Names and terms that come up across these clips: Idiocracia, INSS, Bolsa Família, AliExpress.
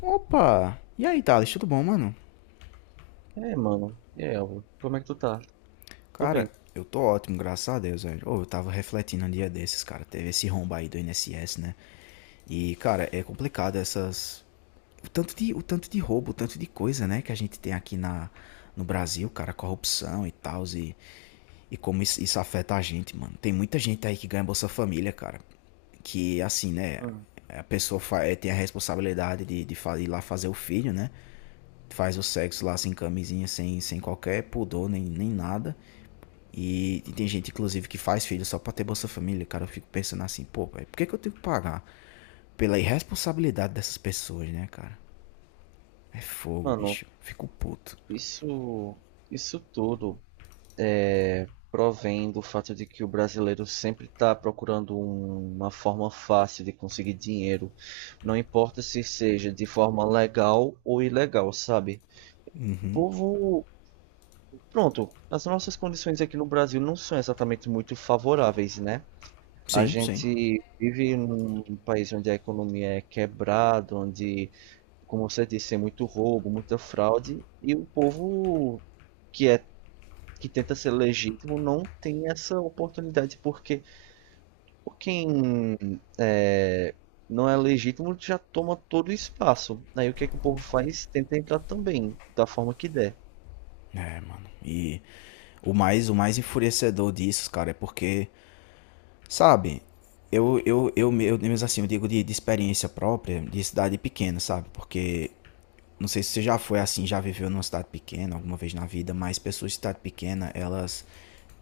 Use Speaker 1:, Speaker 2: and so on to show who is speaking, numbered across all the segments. Speaker 1: Opa! E aí, Thales, tudo bom, mano?
Speaker 2: É, mano. E aí, Álvaro? Como é que tu tá? Tô
Speaker 1: Cara,
Speaker 2: bem.
Speaker 1: eu tô ótimo, graças a Deus, velho. Ô, eu tava refletindo um dia desses, cara. Teve esse rombo aí do INSS, né? E, cara, é complicado essas. O tanto de roubo, o tanto de coisa, né, que a gente tem no Brasil, cara, corrupção e tal, e como isso afeta a gente, mano. Tem muita gente aí que ganha Bolsa Família, cara. Que, assim, né?
Speaker 2: Hum.
Speaker 1: A pessoa fa- eh, Tem a responsabilidade de ir lá fazer o filho, né? Faz o sexo lá sem camisinha, sem qualquer pudor, nem nada. E tem gente, inclusive, que faz filho só pra ter Bolsa Família. Cara, eu fico pensando assim, pô, pai, por que eu tenho que pagar? Pela irresponsabilidade dessas pessoas, né, cara? É fogo,
Speaker 2: Mano,
Speaker 1: bicho. Fico puto.
Speaker 2: isso, isso tudo é, provém do fato de que o brasileiro sempre tá procurando uma forma fácil de conseguir dinheiro. Não importa se seja de forma legal ou ilegal, sabe? O povo. Pronto, as nossas condições aqui no Brasil não são exatamente muito favoráveis, né? A
Speaker 1: Sim, sim.
Speaker 2: gente vive num país onde a economia é quebrada, onde como você disse, é muito roubo, muita fraude, e o povo que é que tenta ser legítimo não tem essa oportunidade, porque por quem é, não é legítimo já toma todo o espaço. Aí o que é que o povo faz? Tenta entrar também, da forma que der.
Speaker 1: É, mano. E o mais enfurecedor disso, cara, é porque, sabe, eu, mesmo assim, eu digo de experiência própria, de cidade pequena, sabe? Porque não sei se você já foi assim, já viveu numa cidade pequena alguma vez na vida, mas pessoas de cidade pequena, elas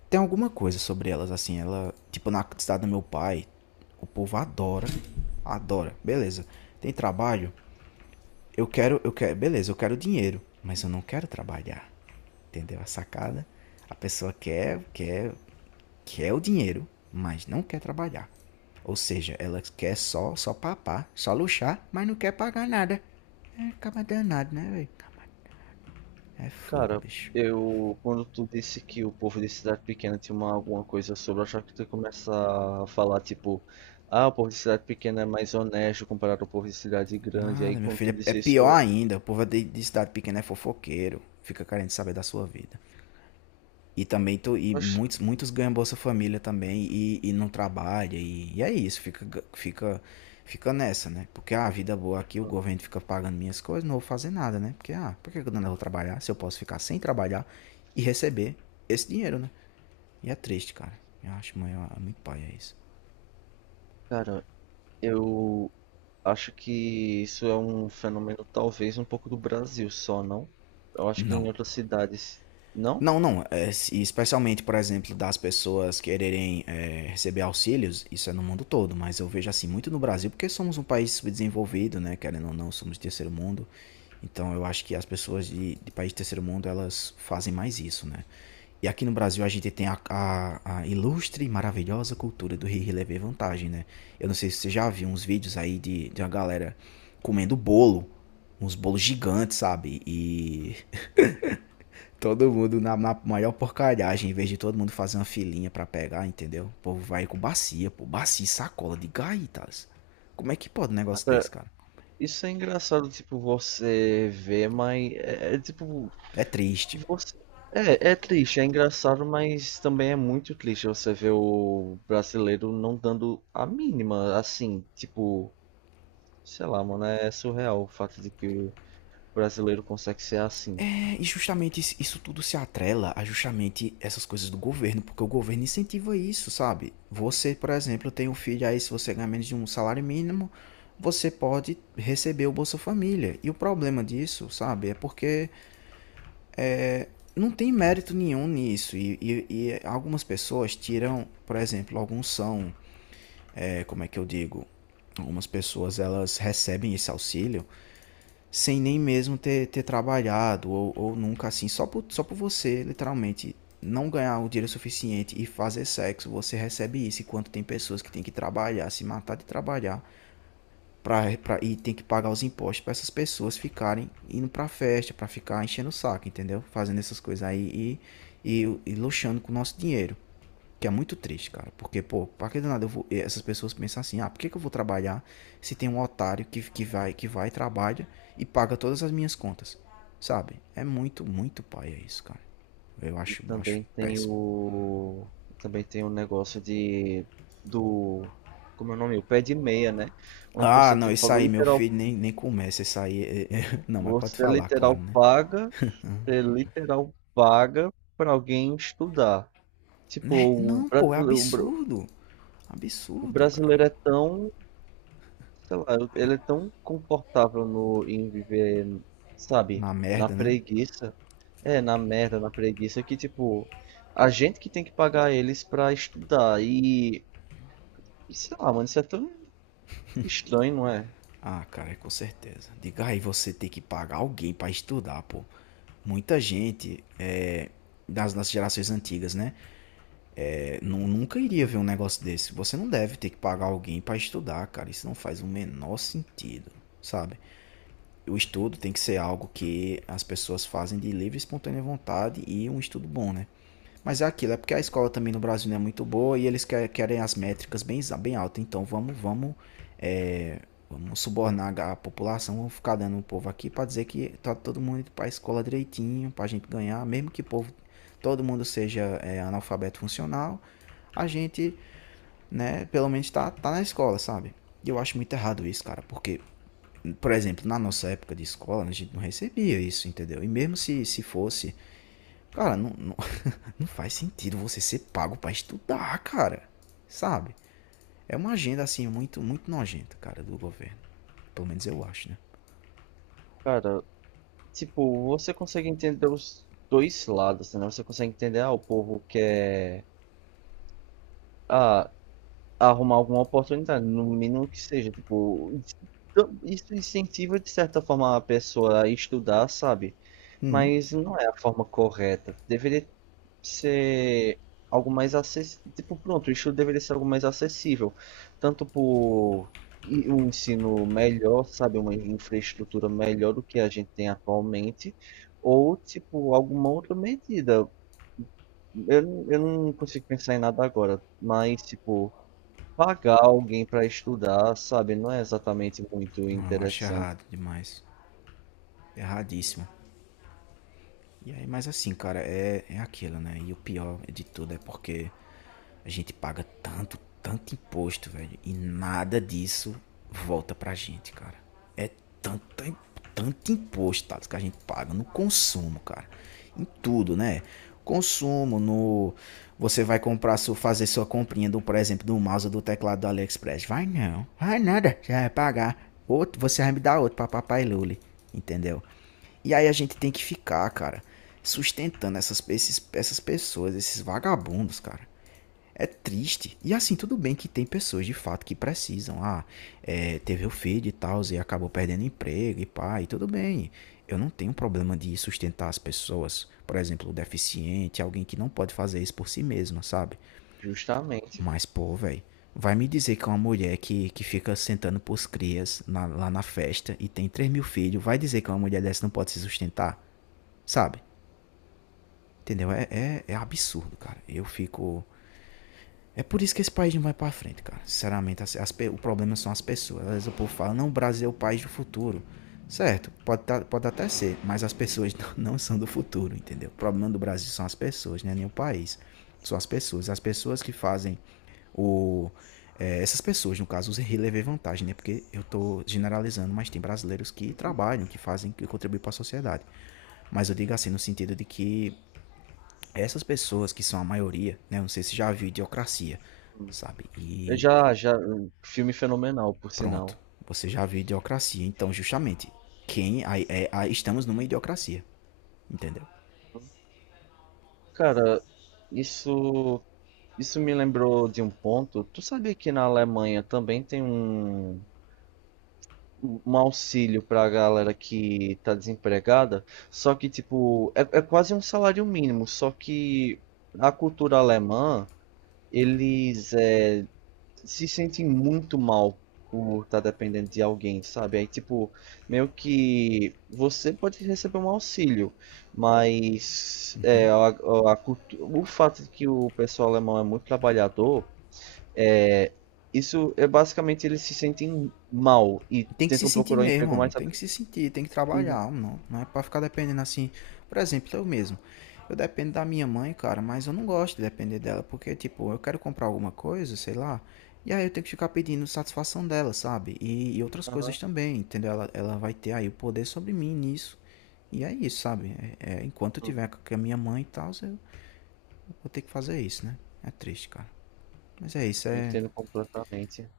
Speaker 1: tem alguma coisa sobre elas assim, ela, tipo na cidade do meu pai, o povo adora, adora. Beleza. Tem trabalho? Eu quero, beleza, eu quero dinheiro, mas eu não quero trabalhar. Entendeu a sacada? A pessoa quer o dinheiro, mas não quer trabalhar. Ou seja, ela quer só, só papar, só luxar, mas não quer pagar nada. É, acaba danado, né, velho? É fogo,
Speaker 2: Cara,
Speaker 1: bicho.
Speaker 2: eu quando tu disse que o povo de cidade pequena tinha uma, alguma coisa sobre, eu achava que tu ia começar a falar tipo, ah, o povo de cidade pequena é mais honesto comparado ao povo de cidade grande. Aí
Speaker 1: Nada, meu
Speaker 2: quando tu
Speaker 1: filho. É
Speaker 2: disse isso,
Speaker 1: pior
Speaker 2: eu,
Speaker 1: ainda. O povo de cidade pequena é fofoqueiro. Fica querendo saber da sua vida. E
Speaker 2: oxe.
Speaker 1: muitos, muitos ganham Bolsa Família também e não trabalha. E é isso, fica, fica nessa, né? Porque a ah, vida é boa aqui, o governo fica pagando minhas coisas, não vou fazer nada, né? Porque, ah, por que eu não vou trabalhar se eu posso ficar sem trabalhar e receber esse dinheiro, né? E é triste, cara. Eu acho, mãe, é muito paia isso.
Speaker 2: Cara, eu acho que isso é um fenômeno talvez um pouco do Brasil só, não? Eu acho que
Speaker 1: Não,
Speaker 2: em outras cidades, não?
Speaker 1: não, não. É, especialmente, por exemplo, das pessoas quererem receber auxílios, isso é no mundo todo, mas eu vejo assim muito no Brasil, porque somos um país subdesenvolvido, né? Querendo ou não, somos de terceiro mundo. Então eu acho que as pessoas de país de terceiro mundo, elas fazem mais isso, né? E aqui no Brasil a gente tem a ilustre e maravilhosa cultura do rir e levar vantagem, né? Eu não sei se você já viu uns vídeos aí de uma galera comendo bolo, uns bolos gigantes, sabe? E todo mundo na maior porcalhagem, em vez de todo mundo fazer uma filinha pra pegar, entendeu? O povo vai com bacia, pô, bacia, sacola de gaitas. Como é que pode um negócio desse,
Speaker 2: Cara,
Speaker 1: cara?
Speaker 2: isso é engraçado, tipo, você ver, mas tipo,
Speaker 1: É triste.
Speaker 2: você... É, é triste, é engraçado, mas também é muito triste você ver o brasileiro não dando a mínima, assim, tipo, sei lá, mano, é surreal o fato de que o brasileiro consegue ser assim.
Speaker 1: É, e justamente isso, isso tudo se atrela a justamente essas coisas do governo, porque o governo incentiva isso, sabe? Você, por exemplo, tem um filho aí, se você ganhar menos de um salário mínimo, você pode receber o Bolsa Família. E o problema disso, sabe, é porque não tem mérito nenhum nisso. E, e algumas pessoas tiram, por exemplo, alguns são, é, como é que eu digo? Algumas pessoas elas recebem esse auxílio sem nem mesmo ter trabalhado ou nunca assim, só por você, literalmente, não ganhar o dinheiro suficiente e fazer sexo, você recebe isso, enquanto tem pessoas que têm que trabalhar, se matar de trabalhar. Pra, e tem que pagar os impostos para essas pessoas ficarem indo pra festa, pra ficar enchendo o saco, entendeu? Fazendo essas coisas aí e luxando com o nosso dinheiro. Que é muito triste, cara. Porque, pô, pra que do nada eu vou, essas pessoas pensam assim, ah, por que eu vou trabalhar se tem um otário que vai, trabalha e paga todas as minhas contas? Sabe? É muito, muito paia é isso, cara. Eu
Speaker 2: E
Speaker 1: acho, eu acho
Speaker 2: também tem
Speaker 1: péssimo.
Speaker 2: o. Também tem o negócio de. Do. Como é o nome? O pé de meia, né? Onde
Speaker 1: Ah,
Speaker 2: você
Speaker 1: não,
Speaker 2: tipo,
Speaker 1: isso
Speaker 2: é
Speaker 1: aí, meu
Speaker 2: literal,
Speaker 1: filho, nem começa isso aí. É, é, não, mas pode
Speaker 2: você é
Speaker 1: falar, claro,
Speaker 2: literal
Speaker 1: né?
Speaker 2: paga, você literal paga para alguém estudar. Tipo,
Speaker 1: Né?
Speaker 2: o
Speaker 1: Não, pô, é
Speaker 2: brasileiro,
Speaker 1: absurdo.
Speaker 2: o
Speaker 1: Absurdo, cara.
Speaker 2: brasileiro é tão, sei lá, ele é tão confortável no, em viver, sabe,
Speaker 1: Na
Speaker 2: na
Speaker 1: merda, né?
Speaker 2: preguiça. É, na merda, na preguiça, que tipo, a gente que tem que pagar eles para estudar. E e sei lá, mano, isso é tão estranho, não é?
Speaker 1: Ah, cara, com certeza. Diga aí, você tem que pagar alguém pra estudar, pô. Muita gente é, das gerações antigas, né? É, nunca iria ver um negócio desse. Você não deve ter que pagar alguém pra estudar, cara. Isso não faz o menor sentido, sabe? O estudo tem que ser algo que as pessoas fazem de livre e espontânea vontade e um estudo bom, né? Mas é aquilo, é porque a escola também no Brasil não é muito boa e eles querem as métricas bem, bem altas. Então vamos subornar a população, vamos ficar dando o povo aqui para dizer que tá todo mundo indo para a escola direitinho, para a gente ganhar, mesmo que o povo, todo mundo seja analfabeto funcional, a gente, né, pelo menos tá na escola, sabe? E eu acho muito errado isso, cara, porque, por exemplo, na nossa época de escola, a gente não recebia isso, entendeu? E mesmo se fosse, cara, não faz sentido você ser pago pra estudar, cara. Sabe? É uma agenda, assim, muito, muito nojenta, cara, do governo. Pelo menos eu acho, né?
Speaker 2: Cara, tipo, você consegue entender os dois lados, né? Você consegue entender, ah, o povo quer ah, arrumar alguma oportunidade, no mínimo que seja, tipo, então, isso incentiva de certa forma a pessoa a estudar, sabe?
Speaker 1: Uhum.
Speaker 2: Mas não é a forma correta. Deveria ser algo mais acessível. Tipo, pronto, o estudo deveria ser algo mais acessível. Tanto por e um ensino melhor, sabe? Uma infraestrutura melhor do que a gente tem atualmente. Ou, tipo, alguma outra medida. Eu não consigo pensar em nada agora. Mas, tipo, pagar alguém para estudar, sabe? Não é exatamente muito
Speaker 1: Não, eu acho
Speaker 2: interessante.
Speaker 1: errado demais. Erradíssimo. E aí, mas assim, cara, é, é aquilo, né? E o pior de tudo é porque a gente paga tanto, tanto imposto, velho, e nada disso volta pra gente, cara. É tanto, tanto imposto, Thales, que a gente paga no consumo, cara. Em tudo, né? Consumo, no. Você vai comprar, fazer sua comprinha, do, por exemplo, do mouse ou do teclado do AliExpress. Vai não, vai nada, já vai pagar. Outro, você vai me dar outro pra papai Luli, entendeu? E aí a gente tem que ficar, cara, sustentando essas pessoas, esses vagabundos, cara. É triste. E assim, tudo bem que tem pessoas de fato que precisam. Ah, é, teve o filho e tal, e acabou perdendo emprego e pá, e tudo bem. Eu não tenho problema de sustentar as pessoas. Por exemplo, o deficiente, alguém que não pode fazer isso por si mesma, sabe?
Speaker 2: Justamente.
Speaker 1: Mas, pô, velho, vai me dizer que é uma mulher que fica sentando pros crias lá na festa e tem 3 mil filhos, vai dizer que uma mulher dessa não pode se sustentar, sabe? Entendeu? É absurdo, cara. Eu fico. É por isso que esse país não vai pra frente, cara. Sinceramente, as o problema são as pessoas. Às vezes o povo fala, não, o Brasil é o país do futuro. Certo, pode, pode até ser, mas as pessoas não são do futuro, entendeu? O problema do Brasil são as pessoas, não é nem o país. São as pessoas. As pessoas que fazem o. É, essas pessoas, no caso, os relevei vantagem, né? Porque eu tô generalizando, mas tem brasileiros que
Speaker 2: Uhum.
Speaker 1: trabalham, que fazem, que contribuem para a sociedade. Mas eu digo assim, no sentido de que essas pessoas que são a maioria, né? Não sei se já viu Idiocracia, sabe? E
Speaker 2: Já, já, filme fenomenal, por
Speaker 1: pronto,
Speaker 2: sinal.
Speaker 1: você já viu Idiocracia. Então, justamente, quem aí, é, aí estamos numa idiocracia, entendeu?
Speaker 2: Cara, isso, isso me lembrou de um ponto. Tu sabia que na Alemanha também tem um auxílio pra galera que tá desempregada? Só que, tipo, é quase um salário mínimo, só que a cultura alemã. Eles é, se sentem muito mal por estar dependendo de alguém, sabe? Aí, tipo, meio que você pode receber um auxílio, mas é, a, o fato de que o pessoal alemão é muito trabalhador, é, isso é basicamente eles se sentem mal e
Speaker 1: Tem que se
Speaker 2: tentam
Speaker 1: sentir
Speaker 2: procurar um
Speaker 1: mesmo,
Speaker 2: emprego
Speaker 1: mano.
Speaker 2: mais
Speaker 1: Tem que
Speaker 2: rápido.
Speaker 1: se sentir, tem que
Speaker 2: Uhum.
Speaker 1: trabalhar, não, não é para ficar dependendo assim. Por exemplo, eu mesmo. Eu dependo da minha mãe, cara, mas eu não gosto de depender dela, porque tipo, eu quero comprar alguma coisa, sei lá, e aí eu tenho que ficar pedindo satisfação dela, sabe? E outras
Speaker 2: Aham.
Speaker 1: coisas também, entendeu? Ela vai ter aí o poder sobre mim nisso. E é isso, sabe? Enquanto eu tiver
Speaker 2: Uhum.
Speaker 1: com a minha mãe e tal, eu vou ter que fazer isso, né? É triste, cara. Mas é isso,
Speaker 2: Eu entendo completamente.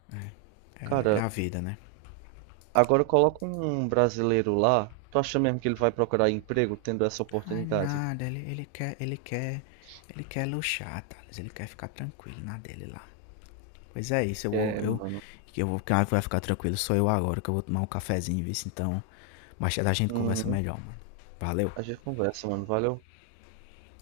Speaker 1: é
Speaker 2: Cara,
Speaker 1: a vida, né?
Speaker 2: agora coloca um brasileiro lá. Tu acha mesmo que ele vai procurar emprego tendo essa
Speaker 1: Ai,
Speaker 2: oportunidade?
Speaker 1: nada, ele ele quer luxar, Thales. Ele quer ficar tranquilo na dele lá. Pois é isso,
Speaker 2: É, mano.
Speaker 1: eu vou, quem vai ficar tranquilo sou eu agora, que eu vou tomar um cafezinho, viu? Então, mais tarde a gente conversa
Speaker 2: Uhum.
Speaker 1: melhor, mano. Valeu!
Speaker 2: A gente conversa, mano. Valeu.